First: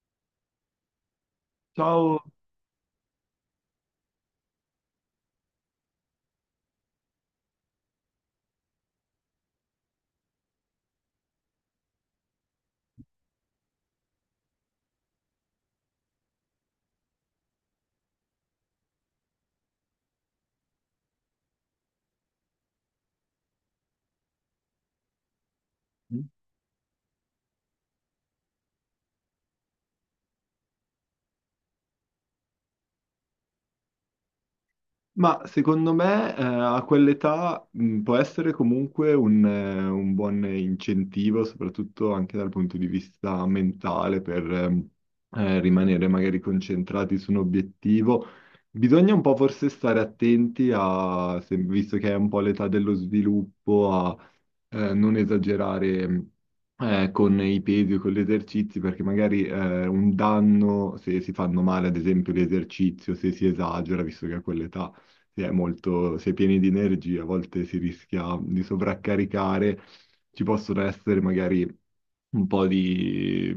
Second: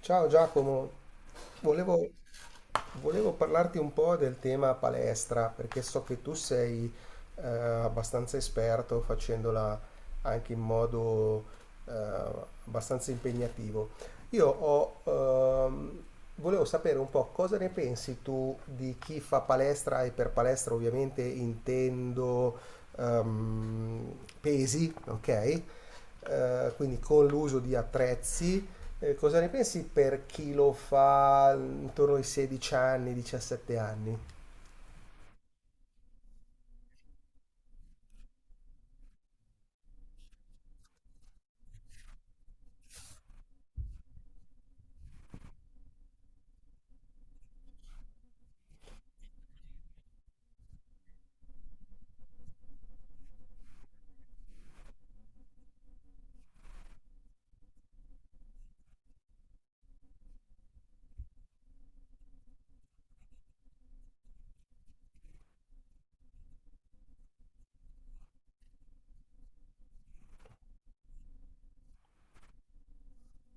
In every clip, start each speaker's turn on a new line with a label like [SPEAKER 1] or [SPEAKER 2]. [SPEAKER 1] Ciao Giacomo, volevo,
[SPEAKER 2] Ciao.
[SPEAKER 1] volevo parlarti un po' del tema palestra, perché so che tu sei abbastanza esperto facendola anche in modo eh, abbastanza impegnativo. Io ho, ehm, Volevo sapere un po' cosa ne pensi tu di chi fa palestra, e per palestra ovviamente intendo pesi, ok? Quindi con l'uso di attrezzi. Cosa ne pensi per chi lo fa intorno ai 16 anni, 17 anni?
[SPEAKER 2] Ma secondo me a quell'età può essere comunque un buon incentivo, soprattutto anche dal punto di vista mentale, per rimanere magari concentrati su un obiettivo. Bisogna un po' forse stare attenti a, visto che è un po' l'età dello sviluppo, a non esagerare con i pesi o con gli esercizi, perché magari un danno, se si fanno male, ad esempio, l'esercizio, se si esagera, visto che a quell'età si è molto, si è pieni di energie, a volte si rischia di sovraccaricare, ci possono essere magari un po' di,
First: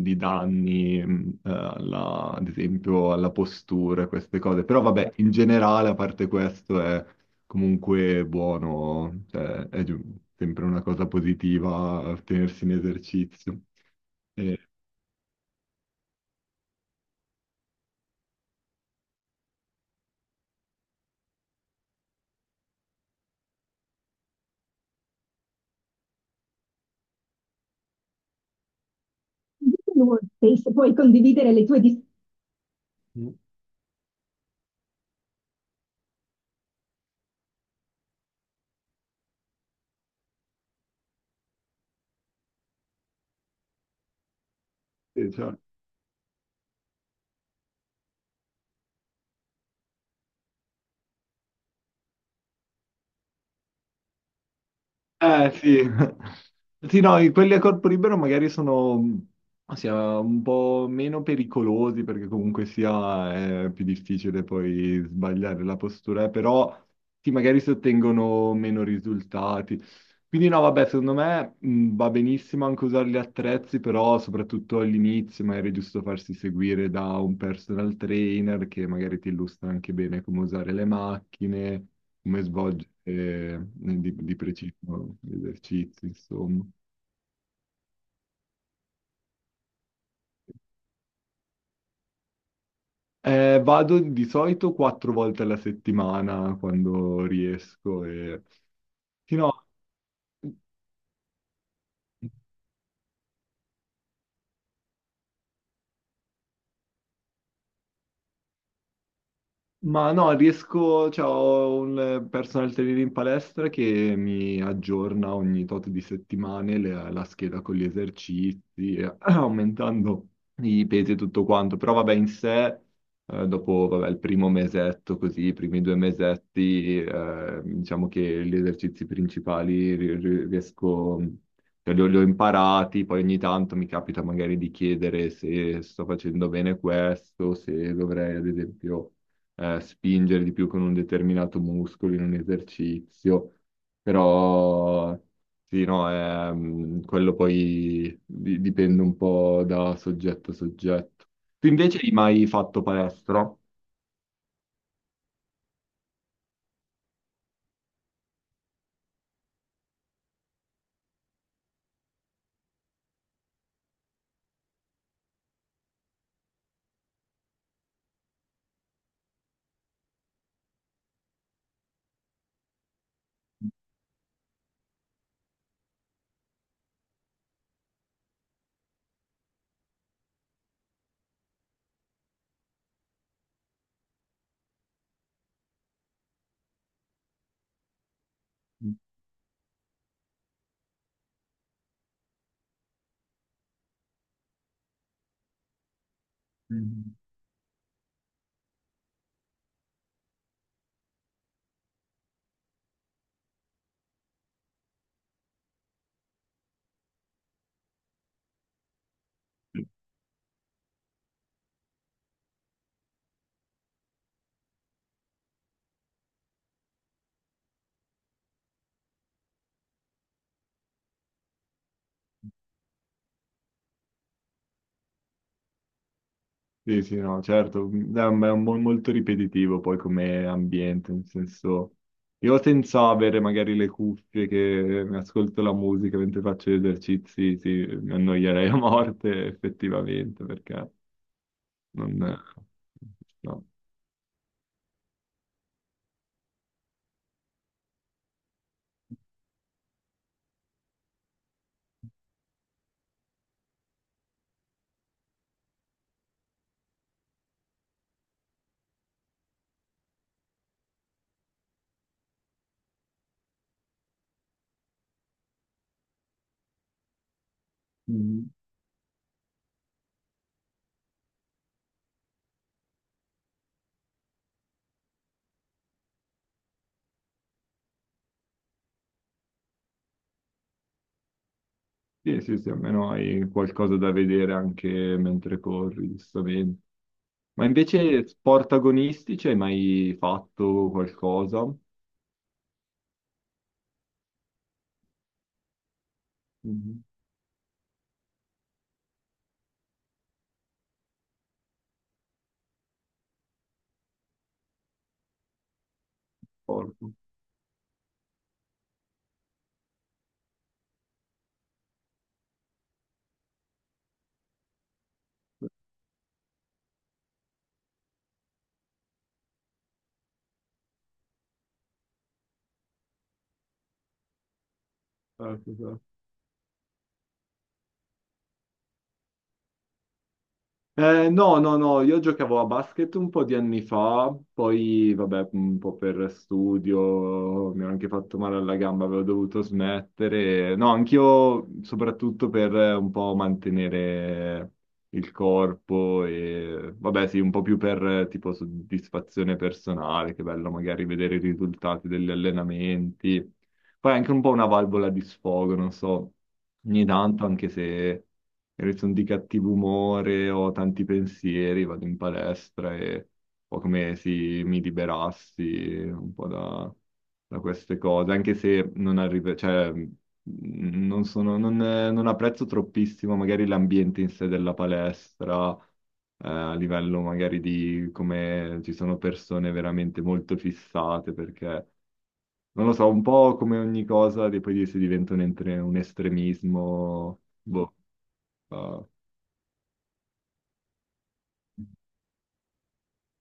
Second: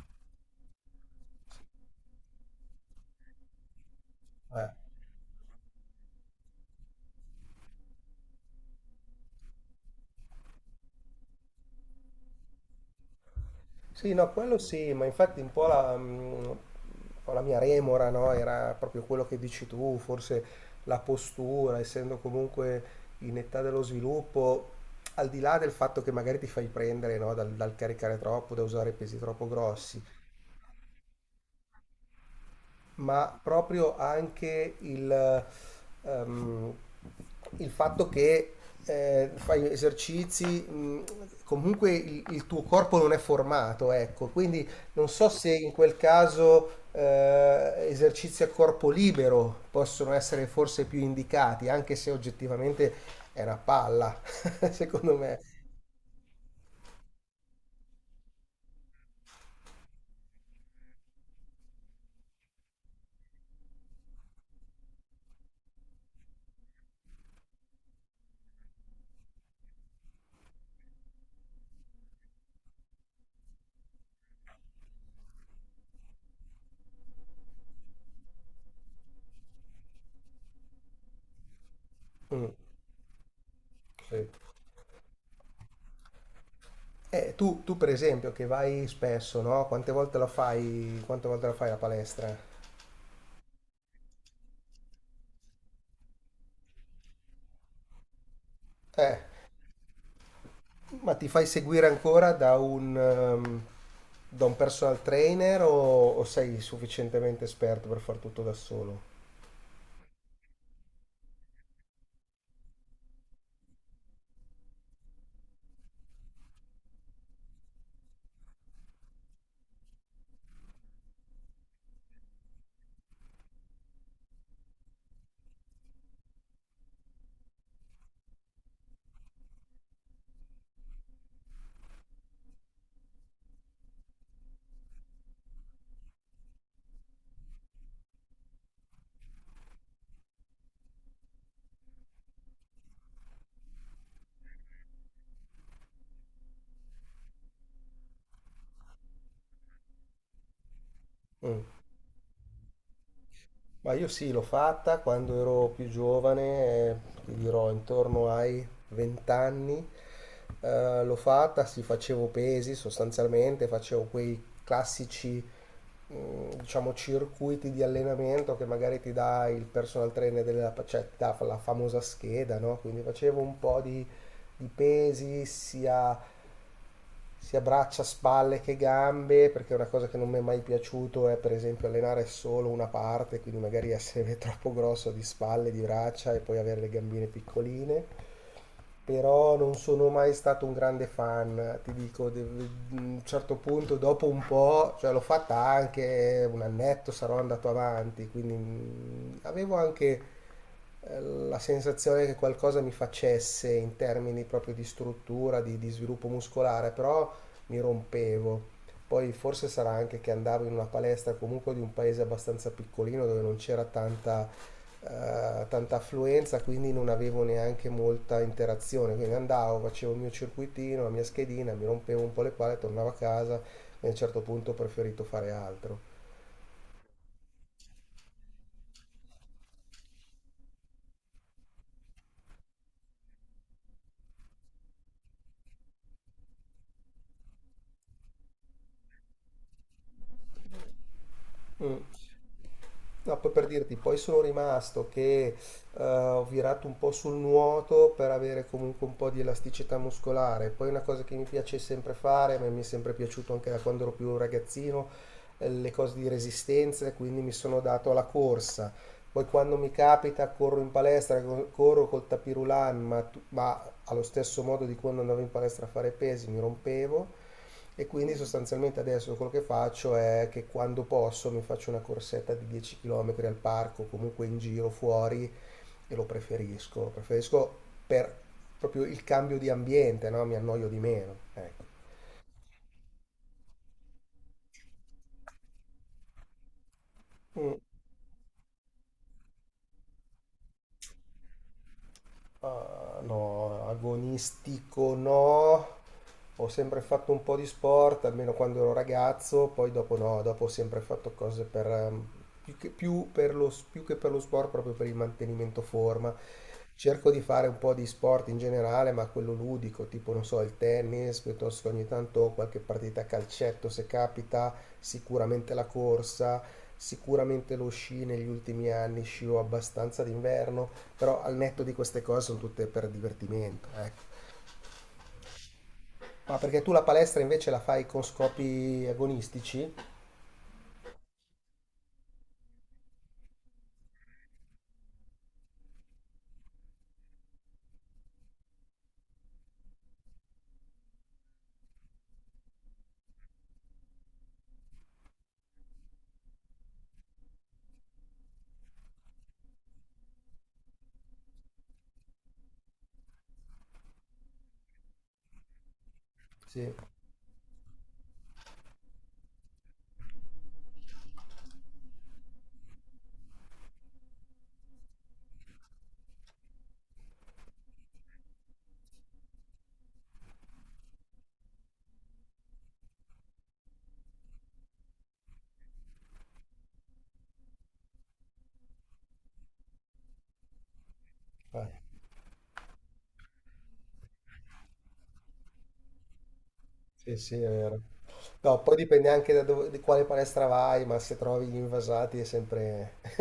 [SPEAKER 2] di danni, ad esempio alla postura, queste cose.
[SPEAKER 1] Eh.
[SPEAKER 2] Però vabbè, in generale, a parte questo, è comunque buono, cioè, sempre una cosa positiva tenersi in esercizio.
[SPEAKER 1] Sì, no, quello
[SPEAKER 2] E-
[SPEAKER 1] sì, ma infatti un po' la mia remora, no? Era proprio quello che dici tu, forse la postura, essendo comunque in età dello sviluppo, al di là del fatto che magari ti fai prendere, no, dal caricare troppo, da usare pesi troppo grossi,
[SPEAKER 2] Inoltre, se puoi condividere le tue Mm.
[SPEAKER 1] ma proprio anche ehm, il fatto che fai esercizi, comunque il tuo corpo non è formato, ecco, quindi non so
[SPEAKER 2] Sì,
[SPEAKER 1] se
[SPEAKER 2] certo.
[SPEAKER 1] in quel caso esercizi a corpo libero possono essere forse più indicati, anche se oggettivamente è una palla, secondo me.
[SPEAKER 2] Eh sì, sì no, quelli a corpo libero magari sono sia un po' meno pericolosi perché comunque sia è più difficile poi sbagliare la postura, però sì, magari si ottengono meno risultati. Quindi no, vabbè, secondo me va benissimo anche usare gli attrezzi, però soprattutto all'inizio magari è giusto farsi seguire da un personal trainer che magari ti illustra anche bene come usare le macchine, come
[SPEAKER 1] Mm,
[SPEAKER 2] svolgere
[SPEAKER 1] sì.
[SPEAKER 2] di preciso gli esercizi, insomma.
[SPEAKER 1] Tu, per esempio che vai spesso, no? Quante volte la fai la palestra?
[SPEAKER 2] Vado di solito quattro volte alla settimana quando riesco e...
[SPEAKER 1] Eh.
[SPEAKER 2] Sì, no.
[SPEAKER 1] Ma ti fai seguire ancora da da un personal trainer o sei sufficientemente esperto per far tutto da solo?
[SPEAKER 2] Ma no, riesco, cioè, ho un personal trainer in palestra che mi aggiorna ogni tot di settimane la scheda con gli esercizi, aumentando i pesi e tutto quanto. Però vabbè, in sé, dopo vabbè, il primo mesetto, così, i primi due mesetti, diciamo che gli esercizi principali riesco, cioè, li ho imparati, poi ogni tanto mi capita magari di chiedere se sto facendo bene questo, se dovrei, ad esempio spingere di più con un determinato muscolo in un esercizio, però sì, no, è, quello poi dipende un po' da soggetto a soggetto.
[SPEAKER 1] Mm.
[SPEAKER 2] Tu invece hai mai fatto palestra?
[SPEAKER 1] Ma io sì, l'ho fatta quando ero più giovane, ti dirò intorno ai 20 anni, l'ho fatta, sì, facevo pesi sostanzialmente, facevo quei classici, diciamo, circuiti di allenamento che magari ti dà il personal trainer della, cioè, ti dà la famosa scheda, no? Quindi facevo di pesi, sia braccia, spalle che gambe, perché una cosa che non mi è mai piaciuto è per esempio allenare solo una parte, quindi magari essere troppo grosso di spalle, di braccia e poi avere le gambine piccoline. Però non sono mai stato un grande fan, ti dico, a un certo punto, dopo un po', cioè l'ho fatta anche un annetto,
[SPEAKER 2] Mhm.
[SPEAKER 1] sarò andato avanti, quindi avevo anche la sensazione che qualcosa mi facesse in termini proprio di struttura, di sviluppo muscolare, però mi rompevo. Poi forse sarà anche che andavo in una palestra comunque di un paese abbastanza piccolino dove non c'era tanta affluenza, quindi non avevo neanche molta interazione. Quindi andavo, facevo il mio circuitino, la mia schedina, mi rompevo un po' le palle, tornavo a casa e a un certo punto ho preferito fare altro.
[SPEAKER 2] Sì, sì, no, certo. Mm, è un molto ripetitivo poi come ambiente, nel senso... Io senza avere magari le cuffie che mi ascolto la musica mentre faccio gli esercizi, sì, mi annoierei a morte effettivamente, perché
[SPEAKER 1] Mm.
[SPEAKER 2] non,
[SPEAKER 1] No, poi
[SPEAKER 2] no.
[SPEAKER 1] per dirti, poi sono rimasto che ho virato un po' sul nuoto per avere comunque un po' di elasticità muscolare. Poi una cosa che mi piace sempre fare, ma mi è sempre piaciuto anche da quando ero più ragazzino, le cose di resistenza, e quindi mi sono dato alla corsa. Poi quando mi capita corro in palestra, corro col tapirulan, ma allo stesso modo di quando andavo in palestra a fare pesi mi rompevo. E quindi
[SPEAKER 2] Mm.
[SPEAKER 1] sostanzialmente adesso quello che faccio è che quando posso mi faccio una corsetta di 10 km al parco, comunque in giro fuori, e lo preferisco per proprio il cambio di ambiente, no? Mi annoio di meno. Ecco.
[SPEAKER 2] Sì, sì, sì, almeno hai qualcosa da vedere anche mentre corri, giustamente. Ma
[SPEAKER 1] Mm.
[SPEAKER 2] invece sport agonistici hai mai fatto qualcosa?
[SPEAKER 1] Ah, no, agonistico no. Ho sempre
[SPEAKER 2] Mhm.
[SPEAKER 1] fatto un po' di sport, almeno quando ero ragazzo, poi dopo no, dopo ho sempre fatto cose per, più che, più per più che per lo sport, proprio per il mantenimento forma.
[SPEAKER 2] Sport.
[SPEAKER 1] Cerco di fare un po' di sport in generale, ma quello ludico, tipo, non so, il tennis, piuttosto che ogni tanto qualche partita a calcetto se capita, sicuramente la corsa, sicuramente lo sci negli ultimi anni, scio abbastanza d'inverno, però al netto di queste cose sono tutte per divertimento, ecco.
[SPEAKER 2] Certo, certo.
[SPEAKER 1] Ma perché tu la palestra invece la fai con scopi agonistici?
[SPEAKER 2] No, no, no, io giocavo a basket un po' di anni fa, poi vabbè, un po' per studio mi ho anche fatto male alla gamba, avevo dovuto smettere. No, anch'io soprattutto per un po' mantenere il corpo e vabbè, sì, un po' più per tipo soddisfazione personale, che bello magari vedere i risultati degli allenamenti. Poi è anche un po' una valvola di sfogo, non so,
[SPEAKER 1] Sì.
[SPEAKER 2] ogni tanto, anche se magari sono di cattivo umore o ho tanti pensieri, vado in palestra e un po' come se mi liberassi un po' da, da queste cose, anche se non arrivo, cioè, non sono, non apprezzo troppissimo magari l'ambiente in sé della palestra a livello magari di come ci sono persone veramente molto fissate perché
[SPEAKER 1] Eh.
[SPEAKER 2] non lo so, un po' come ogni cosa, di poi si diventa un
[SPEAKER 1] Sì,
[SPEAKER 2] estremismo,
[SPEAKER 1] sì, è
[SPEAKER 2] boh.
[SPEAKER 1] vero. No, poi
[SPEAKER 2] Ah,
[SPEAKER 1] dipende anche da dove, di quale palestra vai, ma se trovi gli invasati è sempre,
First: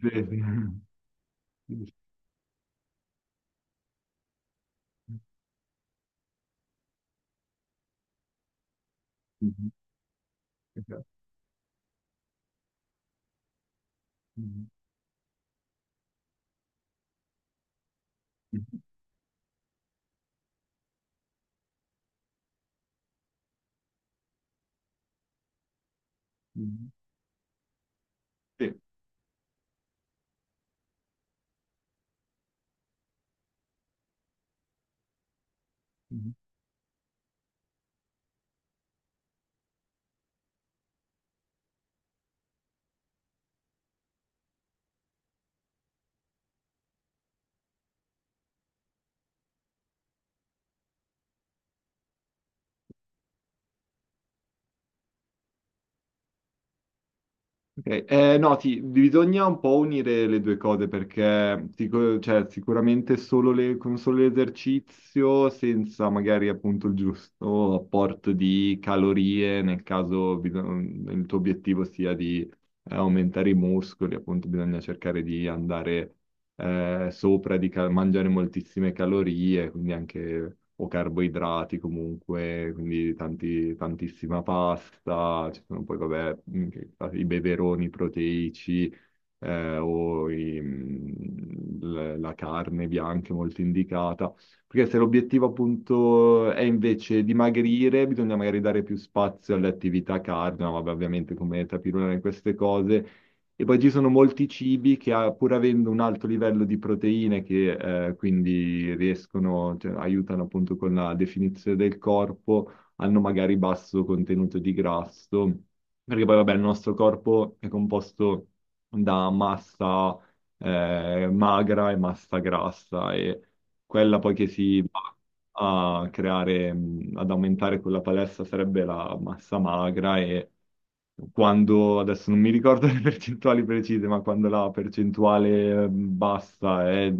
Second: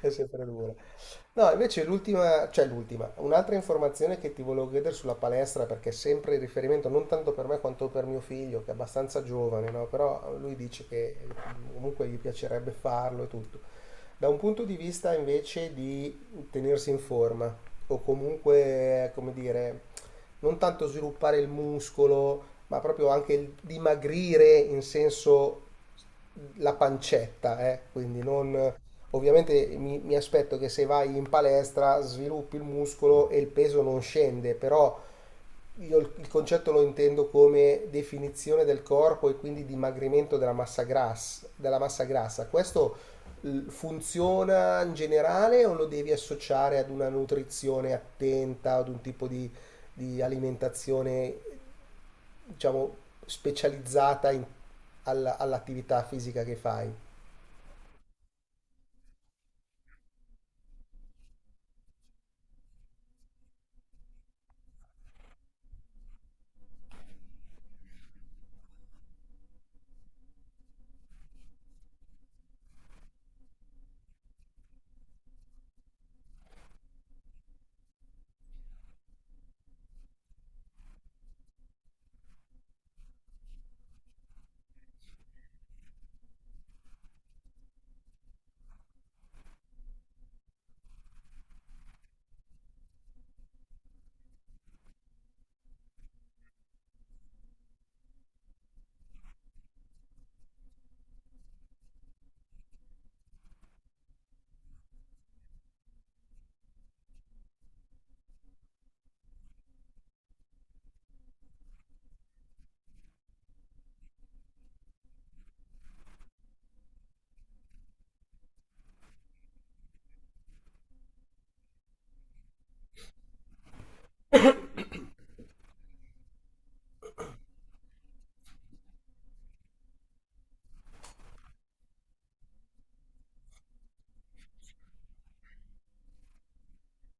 [SPEAKER 1] è sempre dura.
[SPEAKER 2] sì.
[SPEAKER 1] No, invece l'ultima, cioè l'ultima, un'altra informazione che ti volevo chiedere sulla palestra, perché è sempre il riferimento non tanto per me quanto per mio figlio, che è abbastanza giovane, no? Però lui dice che comunque gli piacerebbe farlo e tutto. Da un punto di vista invece di tenersi in forma, o comunque, come dire, non tanto sviluppare il muscolo, ma proprio anche il dimagrire in senso la pancetta, eh? Quindi non...
[SPEAKER 2] Sì.
[SPEAKER 1] Ovviamente mi aspetto che se vai in palestra sviluppi il muscolo e il peso non scende, però io il concetto lo intendo come definizione del corpo e quindi dimagrimento della massa grassa, della massa grassa. Questo funziona in generale o lo devi associare ad una nutrizione attenta, ad un tipo di alimentazione diciamo, specializzata all'attività fisica che fai.
[SPEAKER 2] Ok, no, bisogna un po' unire le due cose perché cioè, sicuramente solo con solo l'esercizio, senza magari appunto il giusto apporto di calorie, nel caso il tuo obiettivo sia di aumentare i muscoli, appunto bisogna cercare di andare sopra di mangiare moltissime calorie, quindi anche o carboidrati comunque, quindi tantissima pasta, ci sono poi vabbè, i beveroni proteici la carne bianca è molto indicata, perché se l'obiettivo appunto è invece dimagrire, bisogna magari dare più spazio alle attività cardio, ma vabbè, ovviamente come tapirulare in queste cose e poi ci sono molti cibi che, ah, pur avendo un alto livello di proteine, che quindi riescono, cioè, aiutano appunto con la definizione del corpo, hanno magari basso contenuto di grasso, perché poi vabbè il nostro corpo è composto da massa magra e massa grassa e quella poi che si va a creare, ad aumentare quella palestra sarebbe la massa magra e quando, adesso non mi ricordo le percentuali precise, ma quando la percentuale bassa è,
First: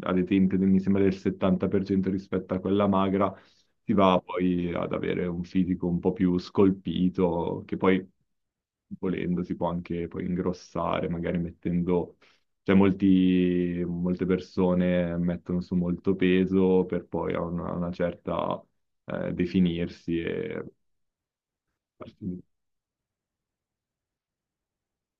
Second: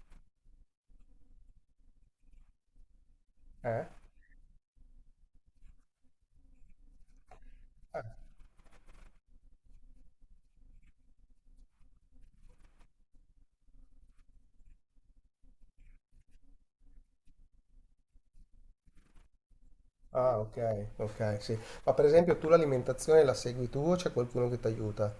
[SPEAKER 2] ad esempio, mi sembra del 70% rispetto a quella magra,
[SPEAKER 1] Eh?
[SPEAKER 2] si va poi ad avere un fisico un po' più scolpito, che poi volendo si può anche poi ingrossare, magari mettendo cioè, molte persone mettono su molto peso per poi a una certa definirsi.
[SPEAKER 1] Ah,
[SPEAKER 2] E...
[SPEAKER 1] ok, ok, sì. Ma per esempio tu l'alimentazione la segui tu o c'è qualcuno che ti aiuta?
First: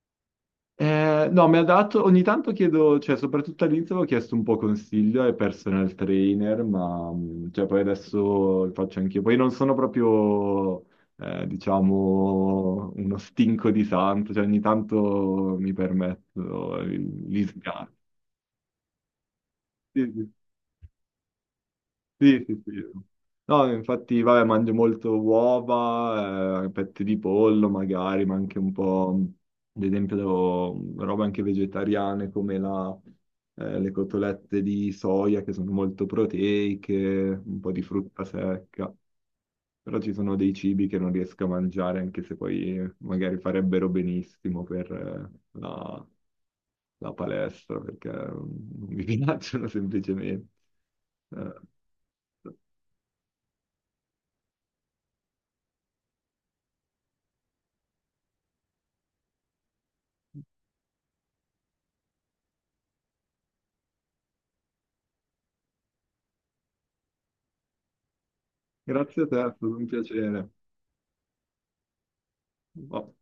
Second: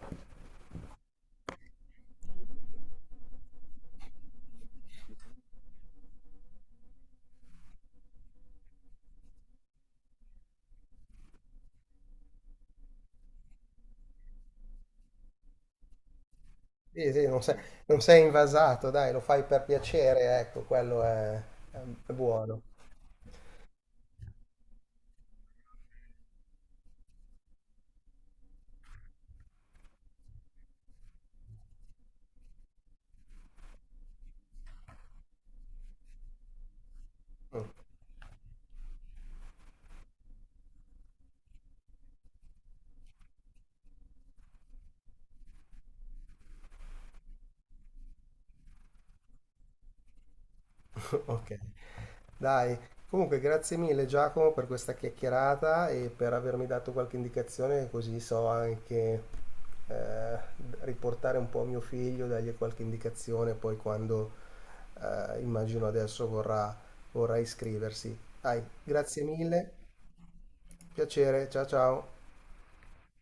[SPEAKER 2] No, mi ha dato, ogni tanto chiedo, cioè soprattutto all'inizio avevo chiesto un po' consiglio ai personal trainer, ma cioè, poi adesso lo faccio anch'io. Poi non sono proprio, diciamo, uno stinco di santo, cioè ogni tanto mi permetto
[SPEAKER 1] Sì, sì,
[SPEAKER 2] gli sgarri.
[SPEAKER 1] non sei invasato, dai, lo fai per
[SPEAKER 2] Sì, sì.
[SPEAKER 1] piacere, ecco, quello è
[SPEAKER 2] Sì,
[SPEAKER 1] buono.
[SPEAKER 2] sì, sì. No, infatti, vabbè, mangio molto uova, petti di pollo magari, ma anche un po', ad esempio, robe anche vegetariane come la, le cotolette di soia che sono molto proteiche, un
[SPEAKER 1] Mm.
[SPEAKER 2] po' di frutta secca. Però ci sono dei cibi che non riesco a mangiare, anche se poi magari farebbero benissimo per la palestra, perché mm, non mi piacciono semplicemente.
[SPEAKER 1] Ok,
[SPEAKER 2] Eh.
[SPEAKER 1] dai. Comunque, grazie mille Giacomo per questa chiacchierata e per avermi dato qualche indicazione, così so anche eh, riportare un po' a mio figlio, dargli qualche indicazione, poi quando immagino adesso vorrà, vorrà iscriversi. Dai, grazie
[SPEAKER 2] Grazie a te, è stato
[SPEAKER 1] mille,
[SPEAKER 2] un piacere.
[SPEAKER 1] piacere, ciao ciao.
[SPEAKER 2] Oh.